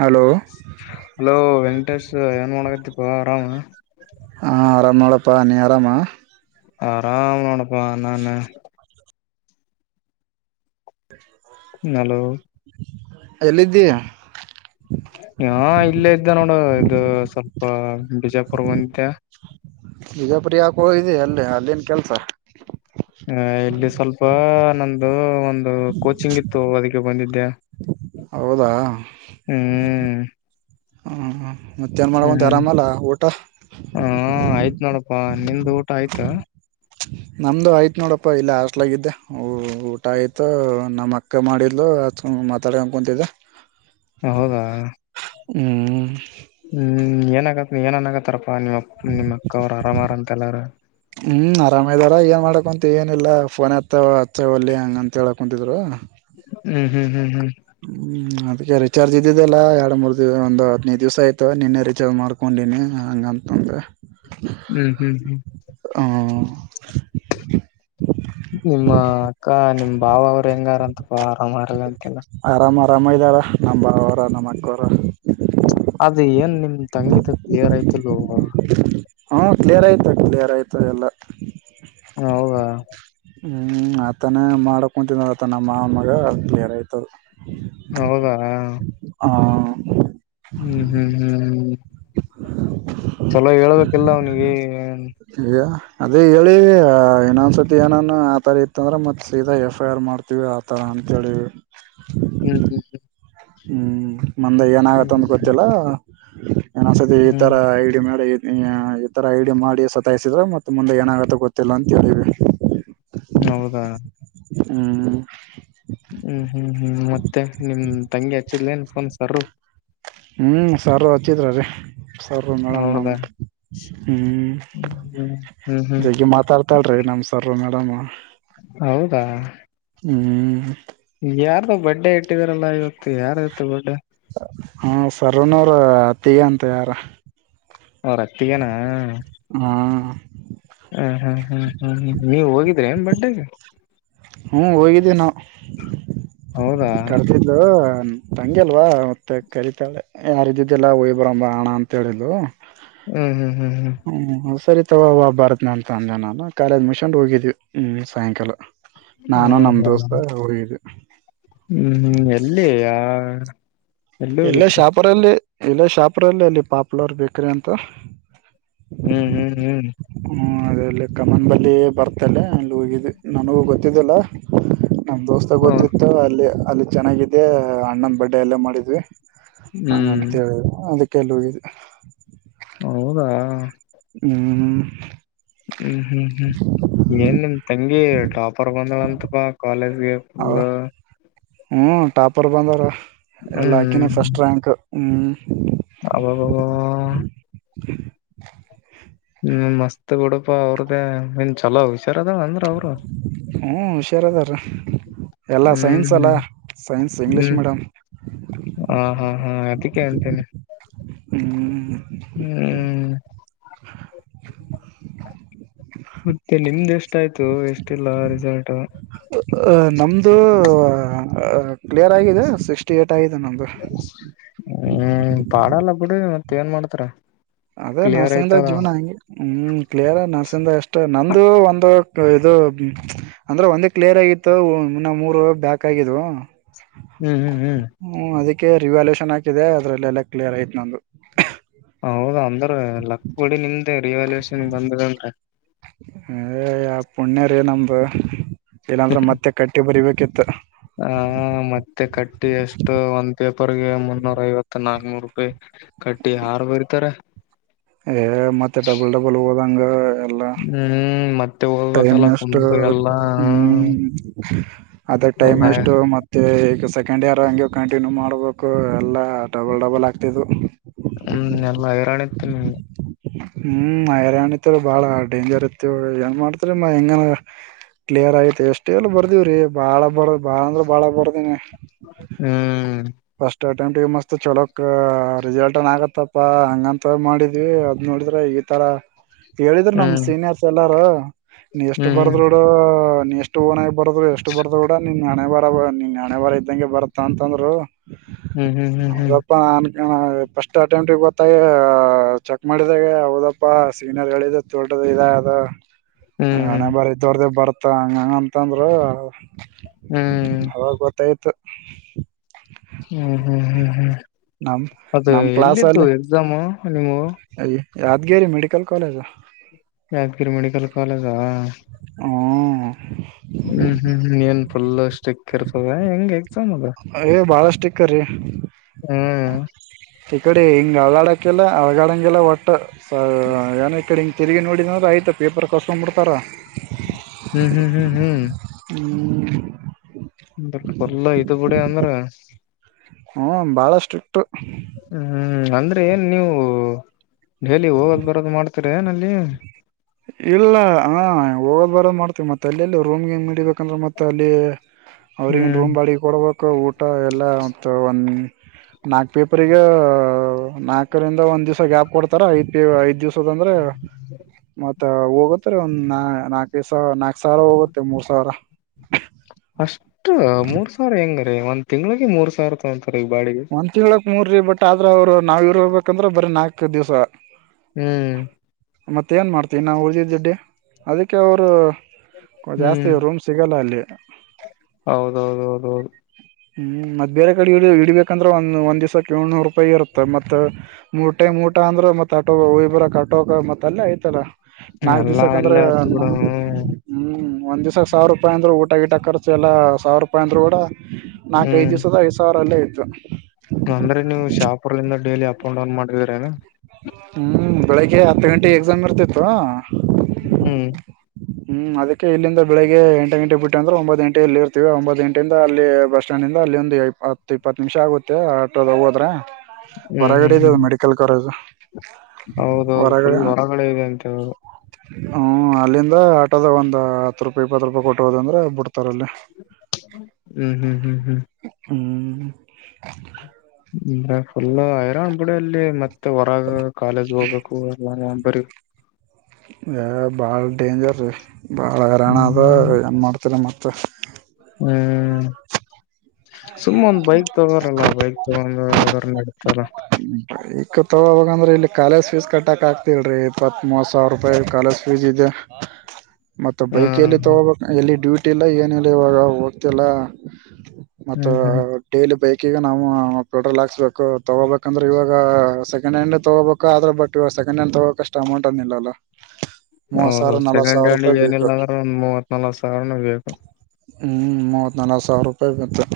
Hello hello ಏನ್ ಮಳಗತಿಪ ಆರಾಮ ಹಾ ಆರಾಮ್ ನೋಡಪ್ಪಾ ನೀ ಆರಾಮ ಆರಾಮ್ ನೋಡಪ ನಾನ ್ಮ ಹಲೋ ಎಲ್ಲಿಿದ್ದ ಹ ಇಲ್ಲೇ ಇದ್ದ ನೋಡು ಇದು ಸ್ವಲ್ಪ ಬಿಜಾಪುರವಂತೆ ನಿಜಪ್ರಿಯ ಹಾಕ ಹೋಗಿ ಅಲ್ಲಿ ಅಲ್ಲಿೇನ್ ಕೆಲ್ಸ ಹ ಇಲ್ಲಿ ಸ್ವಲ್ಪ ನಮಂದು ಒಂದು ಕೋಚಿಂಗ್ ಇತ್ತು ಅದಕ್ಕೆ ಬಂದಿದ್ದ್ಯಾ ಹೌದಾ ಹ್ಮ್ ಹ್ಮ ಮತ್ತೇಏನ್ ಮಾಡಕಂತ ಹ್ಮ್ ಆರಾಮಲ್ಲ ಊಟ ಹನ್ನಂದು ಊಟ ಆಯ್ತಾ ನಮ್ದು ಆಯ್ತ ನೋಡಪ್ಪ ಇಲ್ಲ ಆಸ್ಲಾಗಿದ್ದೆ ಊಟ ಆಯ್ತು ನಮ್ಮಕ್ ಅಕ್ಕ ಮಾಡಿದ್ಲು ಅ ಮಾತಾಡ ಅನ್ಕೊತಿದ್ದ ಹೌದಾ ಹ್ಮ್ ಹ್ಮ್ ಏನಗತ್ ಏನ್ನ್ಗತ್ತಾರಪ್ಪಾ ನಿಮ್ಮ ನಿಮ್ಮಕ್ಕ ಅವರು ಆರಾಮರ ಅಂತೆಲ್ಲಾರ ಹ್ಞೂ ಆರಾಮ ಇದಾರ ಏನು ಮಾಡಕೊಂತ ಏನಿಲ್ಲ ಫೋನ್ ಹತ್ತ ಅಚ್ಚ ಹೊಲ್ಲಿ ಹಂಗ ಅಂತ ಹೇಳಕ್ ಕುಂತಿದ್ರು ಹ್ಮ್ ಹ್ಮ್ ಹ್ಮ್ ಹ್ಮ್ ಹ್ಮ್ ಅದಕ್ಕೆ ರಿಚಾರ್ಜ್ ಇದ್ದಿದ್ದಲ್ಲ ಎರಡ್ ಮೂರ್ ದಿವ ಒಂದು ಹದ್ನೈದು ದಿವ್ಸ ಆಯ್ತು ನಿನ್ನೆ ರಿಚಾರ್ಜ್ ಮಾಡ್ಕೊಂಡು ಅಲ್ಲಿನ ಹಂಗಂತಂದ ಹ್ಮ್ ಹ್ಮ್ ಹ್ಮ್ ಹ ನಿಮ್ಮ ಅಕ್ಕ ನಿಮ್ಮ್ ಬಾವ ಅವ್ರ ಹೆಂಗಾರಂತಪ್ಪಾ ಆರಾಮ ಮಾಡಲ್ಲ ಅಂತೆಲ್ಲ ಅಮ್ಮ ಇದ್ದಾರ ನಮ್ಮ ಬಾವರ ನಮ್ಮ ಅಕ್ಕೋರ ಅದ ಏನ್ ನಿಮ ತಂಗಿಿತ ಕ್ಲಿಯರ್ ಯ್ತಿಲ್ಲ ಹಾ ಕ್ಲಿಯರ್ ಆಯ್ತ ಕ್ಲಿಯರ್ ಆಯ್ತ ಎಲ್ಲ ಹೌದಾ ಹ್ಮ್ ಆತಾನೇ ಮಾಡಕೊಂತನ್ ಆತ ನಮ್ಮಮ್ಮಗ ಕ್ಲಿಯರ್ ಆಯ್ತದ ಹೌದಾ ಹ ಹ್ಮ್ ಹ್ಮ್ ಹ್ಮ್ ಹ್ಮ್ ಎಲ್ಲ ಅವನಿಗೆ ಇಾ [unintelligible] ಅದೇ ಹೇಳಿ ಇನ್ನೊಂದ್ಸತಿ ಏನನು ಆತರ ಇತ್ತ ಅಂದ್ರೆ ಮತ್ತ ಸೀದಾ ಎಫ್ ಐ ಆರ್ ಮಾಡ್ತೀವಿ ಆತರ ಅ ಹೇಳಿದ್ರು ಹ್ಮ್ ಹ್ಮ್ ಹ್ಮ್ ಹ್ಮ್ ಮಂದೆ ಏನ ಆಾಗತ್ತ ಅಂದ ಗೊತ್ತಿಲ್ಲ ಏನೊಂದ್ಸತಿ ಹ್ಮ್ ಈ ಹ್ಮ್ ತರ ಐ ಡಿ ಮಾಡಿ ಈ ತರ ಐಡಿಯಾ ಮಾಡಿ ಸತಾಯಸಿದ್ರ ಮತ್ತೆ ಮುಂದೆ ಏನಾಗತ್ತ ಗೊತ್ತಿಲ್ಲ ಅಂತ ಹೇಳೀವಿ ಹೌದಾ ಹ ಹ್ಮ್ ಹ್ಮ್ ಹ್ಮ್ ಮತ್ತೆ ನಿನ್ ತಂಗಿ ಹಚ್ಚಿದ್ಲ ಏನ್ ಫೋನ್ ಸರ್ ರು ಹ್ಮ್ ಸರ್ರು ಹಚಿತ್ರ ರೀ ಸರ್ರು ಮೇಡಮ್ ನಮ ಹೌದಾ ಹ್ಮ್ ಹ್ಮ್ ಹ್ಮ್ ಹ್ಮ್ ಜಗ್ಗಿ ಮಾತಾಡ್ತಾಳ್ರಿ ನಮ ಸ್ವಲ್ಪ ಮೇಡಂ ಹೌದಾ ಹ್ಮ್ ಯಾರ್ದು ಬಡ್ಡೆ ಇಟ್ಟಿದಾರಲ್ಲಾ ಇವತ್ತು ಯಾರು ಇರುತ್ತ ಬಡ್ಡೆ ಹಾ ಸರ್ನವರ [unintelligible] ತಗ ಅತ್ತಿ ಯಾರು ಅವರ ಅತ್ತಿಗೆ ನ ಹಾ ಹ್ಮ್ ಹ್ಮ್ ಹ್ಮ್ ಹ್ಮ್ ಹ್ಮ್ ನೀವ್ ಹೋಗಿದ್ರೆ ಬರ್ಡೆಗೆ ಹ್ಮ ಹೋಗಿದ್ದೇ ನಾ ಹೌದಾ ಕರ್ತಿದ್ದು ತಂಗಿ ಅಲ್ವಾ ಮತ್ತೆ ಕರಿತಾಳೆ ಯಾರ ಇದಿದ್ದಲ್ಲ ಹೋಗಿ ಬರೋಣ ಅಣ್ಣಾ ಅಂತ ಹೇಳಿದ್ದು ಹ್ಮ್ ಹ್ಮ್ ಹ್ಮ್ ಹ್ಮ್ ಹ್ಮ ಸರಿ ಉವಾ ಬಾರತ [unintelligible] ಅಂತ ಅಂದೆ ನಾನು ಕಾಲೇಜ್ ಮಿಷನ್ ಹೋಗಿದೀವಿ ಹ್ಮ್ ಸಾಯಂಕಾಲ ನಾನು ನಮ್ ಹೌದಾ ದೋಸ್ತು ಹೋಗಿದ್ವಿ ಎಲ್ಲಿ ಎಲ್ಲಿ ಎಲ್ಲ ಹೋಗಿದ್ರಿ ಶಾಪುರ್ ಅಲ್ಲಿ ಎಲ್ಲ ಶಾಪುರ್ ಅಲ್ಲಿ ಪಾಪುಲರ್ ಬೇಕ್ರಿ ಅಂತ ಹ್ಮ್ ಹ್ಮ್ ಹ್ಮ್ ಅದೆರಲ್ಲಿ ಕಮನ್ಲ್ಲಿ ಬರ್ತಲ್ಲೆ ಅಲ್ಲಿ ಹೋಗಿದ್ದು ನನಗೂ ಗೊತ್ತಿದ್ದಲ್ಲ [inaudible] ನಮ್ ದೋಸ್ತಾಗ ಹ ಗೊತ್ತಿತ್ತು ಅಲ್ಲಿ ಅಲ್ಲಿ ಚೆನ್ನಾಗಿದೆ ಅಣ್ಣನ್ ಬರ್ಡ ಎಲ್ಲ ಮಾಡಿದ್ವಿ ಹಂಗಂತ ಹ್ಮ್ ಹೇಳ ಅದಕ್ಕೆಲ್ಲ ಹೌದಾ ಹ್ಮ್ ಹ್ಮ್ ಹ್ಮ್ ಹ್ಮ್ ಏನ್ ನಿಮ್ ತಂಗಿ ಟಾಪರ್ ಬಂದಳಂತ ಕ ಕಾಲೇಜ್ ಅ ಪಲ್ಲ ಅವ [unintelligible] ಹ್ಮ್ ಟಾಪರ್ ಬಂದಾರ ಎಲ್ಲ ಹಾಕಿನ ಫಸ್ಟ್ ರ್ಯಾಂಕ್ ಹ್ಮ್ ಅ [unintelligible] [unintelligible] ಪ್ಪಾ ಅವ್ರದ್ದೇ ಇನ್ ಚಲೋ ಹಷಾರ ಅದ ಅಂದ್ರ ಅವ್ರು ಹ್ಞೂ ಹುಷಾರದಾರೀ ಎಲ್ಲ ಸೈನ್ಸ್ ಹ್ಮ್ ಅಲ್ಲ ಸೈನ್ಸ್ ಇಂಗ್ಲೀಷ್ ಹ್ಮ್ ಮೇಡಂ ಹಾ ಹಾ ಹಾ ಅದಕ್ಕೆ ಅಂತೇನೆ ಹ್ಮ್ ಹ್ಮ್ ಮತ್ತೆ ನಿಮ್ದ್ ಎಷ್ಟ ಆಯ್ತು ಎಷ್ಟಿಲ್ಲ ರಿಸಲ್ಟ್ ಅ ನಮ್ದು ಕ್ಲಿಯರ್ ಆಗಿದೆ ಸಿಕ್ಸ್ಟಿ ಏ ಗತ್ತ [unintelligible] ಇ ನಂದು ಹ್ಮ್ ಪಾಡ ಎಲ್ಲ ಬಿಡ ಮತ್ತ ಏನ್ ಮಾಡ್ತಾರ ಅದೇ ಕ್ಲಿಯರ್ ನರ್ಸಿಂಗ್ದ ಆಯ್ತದ ಜೀವನ ಹಂಗಗೆ ಹ್ಮ್ ಕ್ಲಿಯರ್ ನರ್ಸಿಂಗ್ ಎಷ್ಟು ನಂದು ಒಂದು ಇದು ಅಂದ್ರೆ ಒಂದ ಕ್ಲಿಯರ್ ಆಗಿತ್ತು ಇನ್ನ ಮೂರು ಬ್ಯಾಕ್ ಆಗಿದ್ದು ಹ್ಮ್ ಹ್ಮ್ ಹ್ಮ್ ಕೆ ರಿವ್ಯಾಲ್ಯೂವೆಷನ್ ಹಾಕಿದೆ ಅದ್ರಲ್ಲೆಲ್ಲಾ ಕ್ಲಿಯರ್ ಆಯ್ತ ನಂದು. ಹೌದ ಅಂದ್ರ ಲಕ್ಕ ಬಿಡು ನಿಮ್ದೇ ರಿವ್ಯಾಲ್ಯೂಯೇಷನ್ ಬಂದ್ [unintelligible] ಏ ಯ ಪುಣ್ಯ ರೀ ನಮ್ದು ಇಲ್ಲಾಂದ್ರೆ ಮತ್ತೆ ಕಟ್ಟಿ ಬರಿಬೇಕಿತ್ತು. ಆ ಇಪ್ಪರ್ಗೆ ಮುನ್ನೂರ ಐವತ್ತು ನಾಕನೂರು ರೂಪಾಯಿ ಕಟ್ಟಿ ಯಾರ್ ಬರಿತಾರೆ. ಏ ಮತ್ತೆ ಡಬಲ್ ಡಬಲ್ ಓದಂಗ. ಎಲ್ಲ ಹ್ಮ್ ಮತ್ತ. ಟೈಮ್ ಎಷ್ಟು ಹ್ಮ್ ಅದ ಟೈಮ್ ಅಲ್ಲ. ಎಷ್ಟು ಮತ್ತೆ. ಸೆಕೆಂಡ್ ಇಯರ್ ಹಂಗೆ ಕಂಟಿನ್ಯೂ ಮಾಡ್ಬೇಕು ಎಲ್ಲಾ. ಹಾ ಡಬಲ್ ಡಬಲ್ ಆಗ್ತಿದ್ವು. ತಿ [unintelligible] ಹ್ಮ ಹೈರಾಣಿತ್ತದ ಬಾಳ ಡೇಂಜರ್ ಇತ್ತವ್ ಏನ್ ಮಾಡ್ತರಿ ಮ ಹೆಂಗ ಕ್ಲಿಯರ್ ಆಯತ ಎಷ್ಟ ಆಲಿ ಬರ್ದೀವ್ರೀ ಬಾಳ ಬರ್ ಬಾಳ ಅಂದ್ರ ಬಾಳ ಬರ್ದಿನಿ. ಹ್ಮ್ ಅಟೆಂಟ್ ಮಸ್ತ್ ಚಲೋಕ್ ರಿಸಲ್ಟ್ನ್ ಆಗತ್ತಪ್ಪಾ ಹಂಗಂತ ಮಾಡಿದ್ವಿ ಅದ್ ನೋಡಿದ್ರ ಈ ಈ ತರ ಹೇಳಿದ್ರ ನಮ ಹ್ಮ್ ಸೀನಿಯರ್ಸ್ ಎಲ್ಲಾರ ಎಷ್ಟ ಹ್ಮ್ ಬರ್ದ್ರೋಡು. ನ್ ಎಷ್ಟು ಓನಾಗ ಬರದ್ರು ಎಷ್ಟು ಬರ್ದ್ ಕೂಡ ನಿನ್ ಹಣೆಬರ ನಿನ್ ಹಣೆಬರ ಇದ್ದಂಗೆ ಬರತ ಅಂತಂದ್ರು. ಹ್ಮ್ ಹ್ಮ್ ಹ್ಮ್ ಹ್ಮ್ ಹೌದಪ್ಪ ನಾನ್ ಫಸ್ಟ್ ಅಟೆಂಪ್ಟ ಗೊತ್ತಾ [unintelligible] ಗ ಚೆಕ್ ಮಾಡಿದಾಗ ಹೌದಪ್ಪಾ ಸೀನಿಯರ್ ಹೇಳಿದ [unintelligible] ತೋಳ್ರ. ಇದ ಅದ ಹ್ಮ್ ಹ್ಮ್ ಹಣೆ ಬರ ಇದ್ದೊರ್ದ ಬರ್ತ ಹಂಗಂತಂದ್ರ. ಹ್ಮ್ ಅವಾಗ ಗೊತ್ತಾಯ್ತು. ಹ್ಮ್ ಹ್ಮ್ ಹ್ಮ್ ಹ್ಮ್ ನಮ್ ಅದು ನಮ್ ಕ್ಲಾಸ್ ಎಲ್ಲಿದ್ದು ಅಲ್ಲಿ ಎಕ್ಸಾಮ್ ನಿಮ್ಮು. Yadgir medical college. Yadgir medical ಕಾಲೇಜಾ ಹ್ಮ್ ಹ್ಮ್ ಹ್ಮ್ ಹ್ಮ್ ಏನ್ ಫುಲ್ ಸ್ಟ್ರಿಕ್ಕಿರ್ತದ ಹೆಂಗೆ. ಐ ಬಾಳಷ್ಟಿಕ್ಕ ರೀ. ಹ್ಮ್ ಇಕಡೆ ಹಿಂಗ ಅಳಗಡಕ್ಕಿಲ್ಲ ಅಳಗ್ಯಡಂಗಿಲ್ಲ ಒಟ್ಟ ಸ ಏನ್ ಇಕಡಿ ತಿರಿಗಿ ನೋಡಿದಂದ್ರೆ ಆಯ್ತು ಪೇಪರ್ ಕಸ್ಕೊಂಡ್ಬಿಡ್ತಾರ. ಹ್ಮ್ ಹ್ಮ್ ಹ್ಮ್ ಹ್ಮ್ ಹ್ಮ ಅಂದೂರ ಪುಲ್ ಇದ ಬಿಡಿ ಅಂದ್ರ. ಹ್ಮ ಬಾಳ ಸ್ಟ್ರಿಕ್ಟು. ಹ್ಮ್ ಅಂದ್ರೆ ಏನ್ ನೀವು ಡೆಲಿ ಹೋಗೋದ್ ಬರೋದು ಮಾಡ್ತೀರ ಏನ ಅಲ್ಲೇ ಇಲ್ಲ ಹ ಹೋಗೋದ್ ಬರೋ ಮಾಡ್ತೀವಿ ಮತ್ತೆ ಅಲ್ಲೆಲ್ಲಿ ರೂಮ್ ಗಿಮ ಹಿಡಿಬೇಕಂದ್ರ ಮತ್ತ ಅಲ್ಲಿ. ಅವ್ರಗನು ಹ್ಮ್ ರೂಮ್ ಬಾಡಿಗ ಕೊಡ್ಬೇಕು ಊಟ ಎಲ್ಲ ಮತ್ತ ಒಂದ. ನಾಕ್ ಪೇಪರಿಗ ನಾಕರಿಂದ ಒಂದ್ ದಿವಸ್ ಗ್ಯಾಪ್ ಕೊಡ್ತಾರ ಐದ್ ಪೇ ಐದ್ ದಿವ್ಸ. ತದಂದ್ರ. ಮತ್ತ ಹೋಗತ್ತರಿ ಒಂದ್ ನಾ ನಾಕೈ ಸ ನಾಕ ಸಾವಿರ ಹೋಗತ್ತೆ ಮೂರ್ ಸಾವಿರ ಅಷ್ಟ ಮೂರ್ ಸಾವಿರ ಹೆಂಗರೀ ಒಂದ್ ತಿಂಗ್ಳಿಗೆ ಮೂರ್ ಸಾವಿರ ರೂಪಾಯಿ ಅನ್ತ್ರಿ ಬಾಡಿಗಿ. ಹ್ಮ್ಮ್ ರಿ ಬಟ್ ಆದ್ರ ಅವ್ರು ನಾವ್ ಇರ್ರ್ಬೇ [unintelligible] ಕಂದ್ರ ಬರೆ ನಾಕೆ ದಿವ್ಸ ಹ್ಮ್ ಮತ್ತ ಏನ ಮಾಡ್ತೀ ನಾವು ಉಳದಿದ್ದ ದುಡ್ಡೇ ಅದಕ್ಕೆ ಅವರು. ಕೊ ಜಾಸ್ತಿ ರೂಮ್ ಸಿಗೋಲ್ಲ ಅಲ್ಲಿ. ಹೌದೌದ ಹೌದ ಹೌದು ಹ್ಮ್ ಮತ್ ಬೇರೆ ಕಡೆ ಇ ಇಡ್ಬೇಕಂದ್ರ ಒಂದ ಒಂದ್ ದಿವ್ಸಕ್ ಏಳ್ನೂರು ರೂಪಾಯಿ ಇರುತ್ತ ಮತ್ ಮೂರ್ ಟೈಮ್. ಊಟ ಅಂದ್ರ ಮತ್ ಆಟೊ ಹೊಗಿಬರಕ್ ಆಟೋಕ ಮತ್ತ ಅಲ್ಲೇ ಐತಲ್ಲ. ನಾಕ್ ಎಲ್ಲಾ ದಿವ್ಸಕಂದ್ರ ಅಲ್ಲೇ ಆತ್ ಬಿಡ ನಾ ಹ್ಮ್ ಹ್ಮ್. ಒಂದ ದಿವ್ಸಕ ಸಾವಿರ್ ರೂಪಾಯಿ ಅಂದ್ರ ಊಟ ಗಿಟ್ ಖರ್ಚ್ ಎಲ್ಲ ಸಾವಿರ ರೂಪಾಯ ಅಂದ್ರುಗೂಡ ನಾಕ್ಐದ್ ಹ್ಮ್ ದಿವ್ಸದ ಐದ್ ಸಾವಿರಲ್ಲೇ ಇದ್ದು. ಅಂದ್ರೆ ನೀವು ಶಾಪುರ್ಲಿಂದ ಡೈಲಿ ಅಪ್ ಅಂಡ್ ಡೌನ್ ಮಾಡಿದ್ರಏನಾ ಹ್ಮ್ ಬೆಳಗ್ಗೆ ಹತ್ತು ಗಂಟೆಗೆ ಎಕ್ಸಾಮ್ ಇರ್ತಿತ್ತು ಹ್ಮ್ ಹ್ಮ್ ಅದಕ್ಕೆ ಇಲ್ಲಿಂದ ಬೆಳಿಗ್ ಎಂಟ ಗಂಟೆ ಬಿಟ್ಟು ಅ್ರೆ ಒಂಬ್ ಗಂಟೆ ಎ ಇರ್ತವಿ ಒಂಬ್ ಗಂಟೆಯಿಂದ ಅಲ್ಲಿ ಬಸ್ ಸ್ಟ್ಯಾಂಡ್ ಅಲ್ಲಿ ಒಂದು ಇ ಹತ್ ಇಪ್ಪತ್ತು ನಿಮಿಷ ಆಗುತ್ತೆ ಆಟೋದಾಗ ಹೋದ್ರೆ ಹ್ಮ್ ಹ್ಮ್ ಹೊರಗಡೆ ಹ್ಮ್ ಇದದು ಮೆಡಿಕಲ್ ಕಾಲೇಜು ಹೌದೌದು ಫುಲ್ ಹೊರಗಡೆ ಇದೆ ಅಂತ ಹೇಳದು ಹ್ಮ್ ಅಲ್ಲಿಂದ ಆಟೋದ ಒಂದ್ ಹತ್ ರೂಪಾಯಿ ಇಪ್ಪತ್ತು ರೂಪಾಯಿ ಕೊಟ್ಟುವುದಂದ್ರೆ ಬಿಡ್ತ ಹ್ಮ್ ಹ್ಮ್ ಹ್ಮ್ ಹ್ಮ್ ಹ್ಮ್ ಅ ಫುಲ್ ಐರನ್್ ಬಿುಡಿ ಅಲ್ಲಿ ಮತ್ತೆ ಹೊರಗ ಕಾಲೇಜ್ ಹೋಗ್ಬೇಕು ಎಲ್ಲ ಬ ಬಾಳ್ ಡೇಂಜರ್ ರೀ ಬಾಳ ಹರಾಣ ಅದ ಹ್ಮ್ ಏನ್ ಮಾಡ್ತರಿ ಮತ್ತ ಹ ಹ್ಮ್ ಸುಮ್ಮ ಒಂದ ಬೈಕ್ ತಗರಲ್ಲ ಬೈಕ್ ತಗೊಂಡ ೆತಲ್ಲ ಈಕ್ಕ ತಗಾಗಂದ್ರ ಇಲ್ಲಿ ಕಾಲೇಜ್ ಫೀಸ್ ಕಟ್ಟಾಕ್ ಆಗ್ತಿಲ್ರಿ ಇಪ್ಪತ್ ಸಾವರ ರೂಪಾಯಿ ಕಾಲೇಜ್ ಫೀಸ್ ಿದ್ದ ಹ ಮತ್ತ ಬೈಕ್ ಎಲ್ಲಿ ತಗೋಬೇಕ ಎಲ್ಲಿ ಡ್ಯೂಟಿ ಇಲ್ಲ ಏನಿಲ್ಲ ಇವಾಗ ಹೋಗ್ತಿಲ್ಲ ಮತ್ತ ಹ್ಮ್ ಹ್ಮ್ ಡೈಲಿ ಬೈಕಗ ನಾವು ಪಡ್ರಲ್ ಹಾಕ್ಸ್ಬೇಕು ತಗೋಬೇಕು ಯಾಕಂದ್ರೆ ಇವಾಗ ಸೆಕೆಂಡ್ ಹ್ಯಾಂಡ್ ತಗೋಬೇಕು ಆದ್ರೆ ಬಟ್ ಇವಾಗ ಸೆಕೆಂಡ್ ಹ್ಯಾಂಡ್ ತಗೋಕ್ಷ್ಟ ಅಮೌಂಟ್ ಅಂದಿಲ್ಲಲ್ಲಾ ಹೌದು ಸೆಕೆಂಡ್ ಹ್ಯಾಂಡ ಏನಿಲ್ಲ ಅಂದ್ರೆ ಒಂದ್ ಮೂವತ್ ನಲ್ಕಕ್ ಸಾವರನ ಬೇಕು ಹ್ಮ್ ಮೂವತ್ ನಲ್ಕು ಸಾವಿರ ರೂಪಾಯಿ ಬತ್ತೆ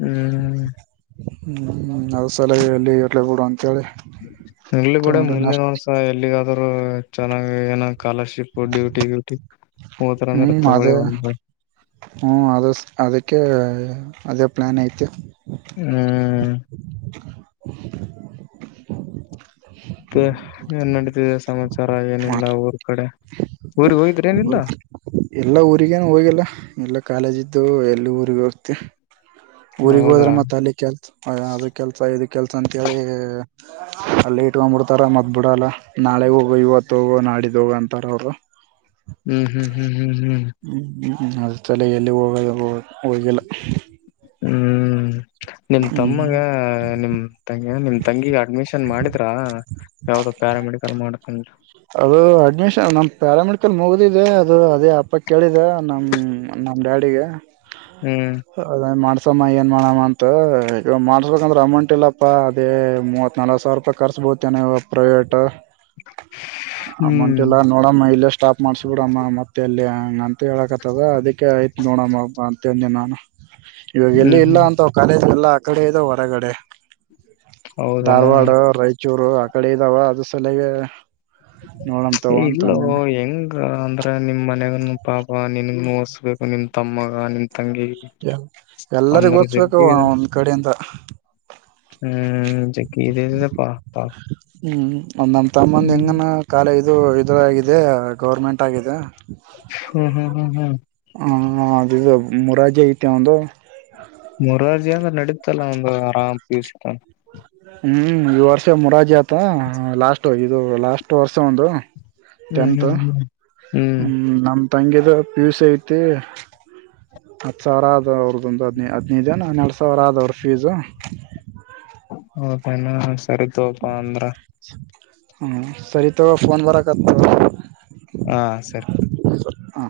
ಹ್ಮ್ ಹ್ಮ್ ಹ್ಮ್ ಅದ್ ಸಲ ಎಲ್ಲಿ ಎರಡುವಂತ ಇಲ್ಲಿ ಕೂಡ ಮುಂದೆ ಒನ್ಸ ಇಲ್ಲಿಗ ಆದ್ರರು ಚೆನ್ನಾಗ ಏನ ಕಾಲರ್ಶಿಪ್ ಡ್ಯೂಟಿ ಗ್ಯೂಟಿ ಹೋದ್ರ ಅಂದ್ರೆ ತಗೊೊಳ್ಳಿ ಒಂದ ಹ್ಮ ಅದ ಅದಕ್ಕೆ ಅದೇ ಪ್ಲಾನ್ ಐತಿ ಹ್ಮ ಹ ಮತ್ತೆ ಏನ್ ನಡೀತಿದೆ ಸಮಾಚಾರ ಏನಿಲ್ಲ ಊರ್ ಕಡೆ ಊರಿಗೆ ಹೋಗ ಅವ ಎಲ್ಲಾ ಊರಿಗೇನು ಹೋಗಲ್ಲ ಎಲ್ಲ ಕಾಲೇಜಿದ್ದು ಎಲ್ಲಿ ಊರಿಗೆ ಹೋಗ್ತೀವಿ ಊರಿಗೆಗ್ ಹೋದ್ರೆ ಹೌದಾ ಮತ್ತತ್ ಅಲ್ಲಿ ಕೆಲ್ಸ ಅದು ಕೆಲ್ಸ ಕೆಲಸ ಅಂತೇಳಿ ಅಲ್ಲಿ ಇಟ್ಕೊಂಡ್ಬಿಡ್ತಾರ ಮದ್ ಬಿಡಲ್ಲ ನಾಳೆ ಹೋಗೋ ಇವತ್ತು ಹೋಗ ಮಾಡಿದೋಗಂತಾರ ಅವರು ಹ್ಮ್ ಹ್ಮ್ ಹ್ಮ್ ಹ್ಮ್ ಹ್ಮ್ ಅ ತಲೆಯಲ್ಲಿ ಹೋಗೋದು ಹೋಗಿಲ್ಲ ಹ್ಮ್ ನಿಮ್ ಹ್ಮ್ ತಮ್ಮಗ ನಿಮ ನಿಮ್ ತಂಗಿ ಅಡ್ಮಿಷನ್ ಮಾಡಿದ್ರಾ ಯಾವ್ದೋ ಪ್ಯಾರಾಮೆಡಿಕಲ್ ಮಾಡ ಅದು ಅಣ ನಮ್ ಪ್ಯಾರಾಮೆಡಿಕಲ್ ಮುಗುದಿದೆ ಅದು ಅದೇ ಅಪ್ಪ ಕೇಳಿದೆ ನಮ್ ನಮ್ ಡ್ಯಾಡಿಗೆ ಹ್ಮ್ ಅದ ಮಾಡಸ ಏನ್ ಮಾಡೋ ಅಂತ ಈಗ ಮಾಡ್ಸ್ಬೇಕಂದ್ರೆ ಅಮೌಂಟ್ ಇಲ್ಲಪ್ಪ ಅದೇ ಮೂವತ್ ನಲ್ವ ಸಾವಿರ ರೂಪಾಯಿ ಕರ್ಸ ಬತನವ ಪ್ರೈವೇಟ್ ಅಮೌಂಟ್ ಹ್ಮ್ ಎಲ್ಲ ನೋಡಮ್ಮ ಇಲ್ಲೇ ಸ್ಟಾಪ್ ಮಾಡ್ಸ ಬಿಡಮ್ಮ ಮತ್ತೆ ಅಲ್ಲಿ ಹೇಳಕತ್ತದ ಅದಕ್ಕೆ ಆಯ್ತು ನೋಡಮ್ಮ ಅಂತೇಿ ನಾನು ಇವಾಗ ಎಲ್ಲಿ ಹ್ಮ್ ಇಲ್ಲ ಹ್ಮ್ ಅಂತ ಕಾಲೇಜ್ಲ್ಲ ಆ ಕಡೆ ಇದಾವ ಹೊರಗಡೆ ಹೌದನಾ ಧಾರವಾಡ ರಾಯಚೂರು ಆ ಕಡೆ ಇದಾವ ಅದು ಸಲ್ಯಾಗೆ. ಇಲ್ಲೋ ಹೆಂಗ. ಅ ಅಂದ್ರ ನಿಮ್ ಮನ್ಯಗನು ಪಾಪ ನಿನುಗ್ನು ಓದುಸ್ತಬೇಕ್ ನಿನ್ ತಮ್ಮಗ ನಿನ್ ತಂಗಿ ಎಲ್ಲರಿಗ ಒಂದರೆ ಓದ್ಸ್ಬೇಕು ಜಗ್ಗಿ ಅದ. ಒಂದ್ ಕಡೆಯಿಂದ ಹ್ಮ್ ಜಗ್ಗಿ ಇದೆ ಪಾಪ. ಹ್ಮ್ ಒಂದ್ ನಮ ತಮ್ಮಂದ್ ಹ್ಮ್ ಹೆಂಗನ ಕಾಲೇಜು ಇದು ಆಗಿದೆ ಗೌರ್ಮೆಂಟ್ ಆಗಿದೆ. ಹ್ಮ್ ಹ್ಮ್ ಹ್ಮ್ ಹ್ಮ್ ಅದು ಮುರಾಜಿ ಐತೆ ಅವಂದು. ಮೂರಾರ್ಜಿ ಅಂದ್ರ ನಡೀತಲ್ಲ ಅವಂದ ಆರಾಮ್ ಪಿಯುಸಿ ತನ. ಹ್ಮ್ ಈ ವರ್ಷೆ ಮುರಾರ್ಜಿ ಆತ ಲಾಸ್ಟ್ ಇದು ಲಾಸ್ಟ್ ವರ್ಷ ಅವಂದು. ಹ್ಮ್ ಟೆಂತ ಹ್ಮ್ ಹ್ಮ್ ಹ್ಮ್ ಹ್ಮ ನಮ್ ತಂಗಿದ ಪಿ ಯು ಸಿ ಐತಿ. ಹತ್ತ ಸಾವ್ರ ಆದ ಅವ್ರದೊಂದು ಹದ್ ಹದ್ನೈದ ಎನ ಹನ್ನೆರಡ ಸಾವ್ರ ಆದ ಅವ್ರ ಫೀಸು. ಹೌದಪ ಇನ್ನ [unintelligible] ಸರಿ ತೋಪ ಅಂದ್ರ. ಹ ಸರಿ ತೋ ಫೋನ್ ಬರಾಕತ್. ಹಾ ಸರಿ ಹಾ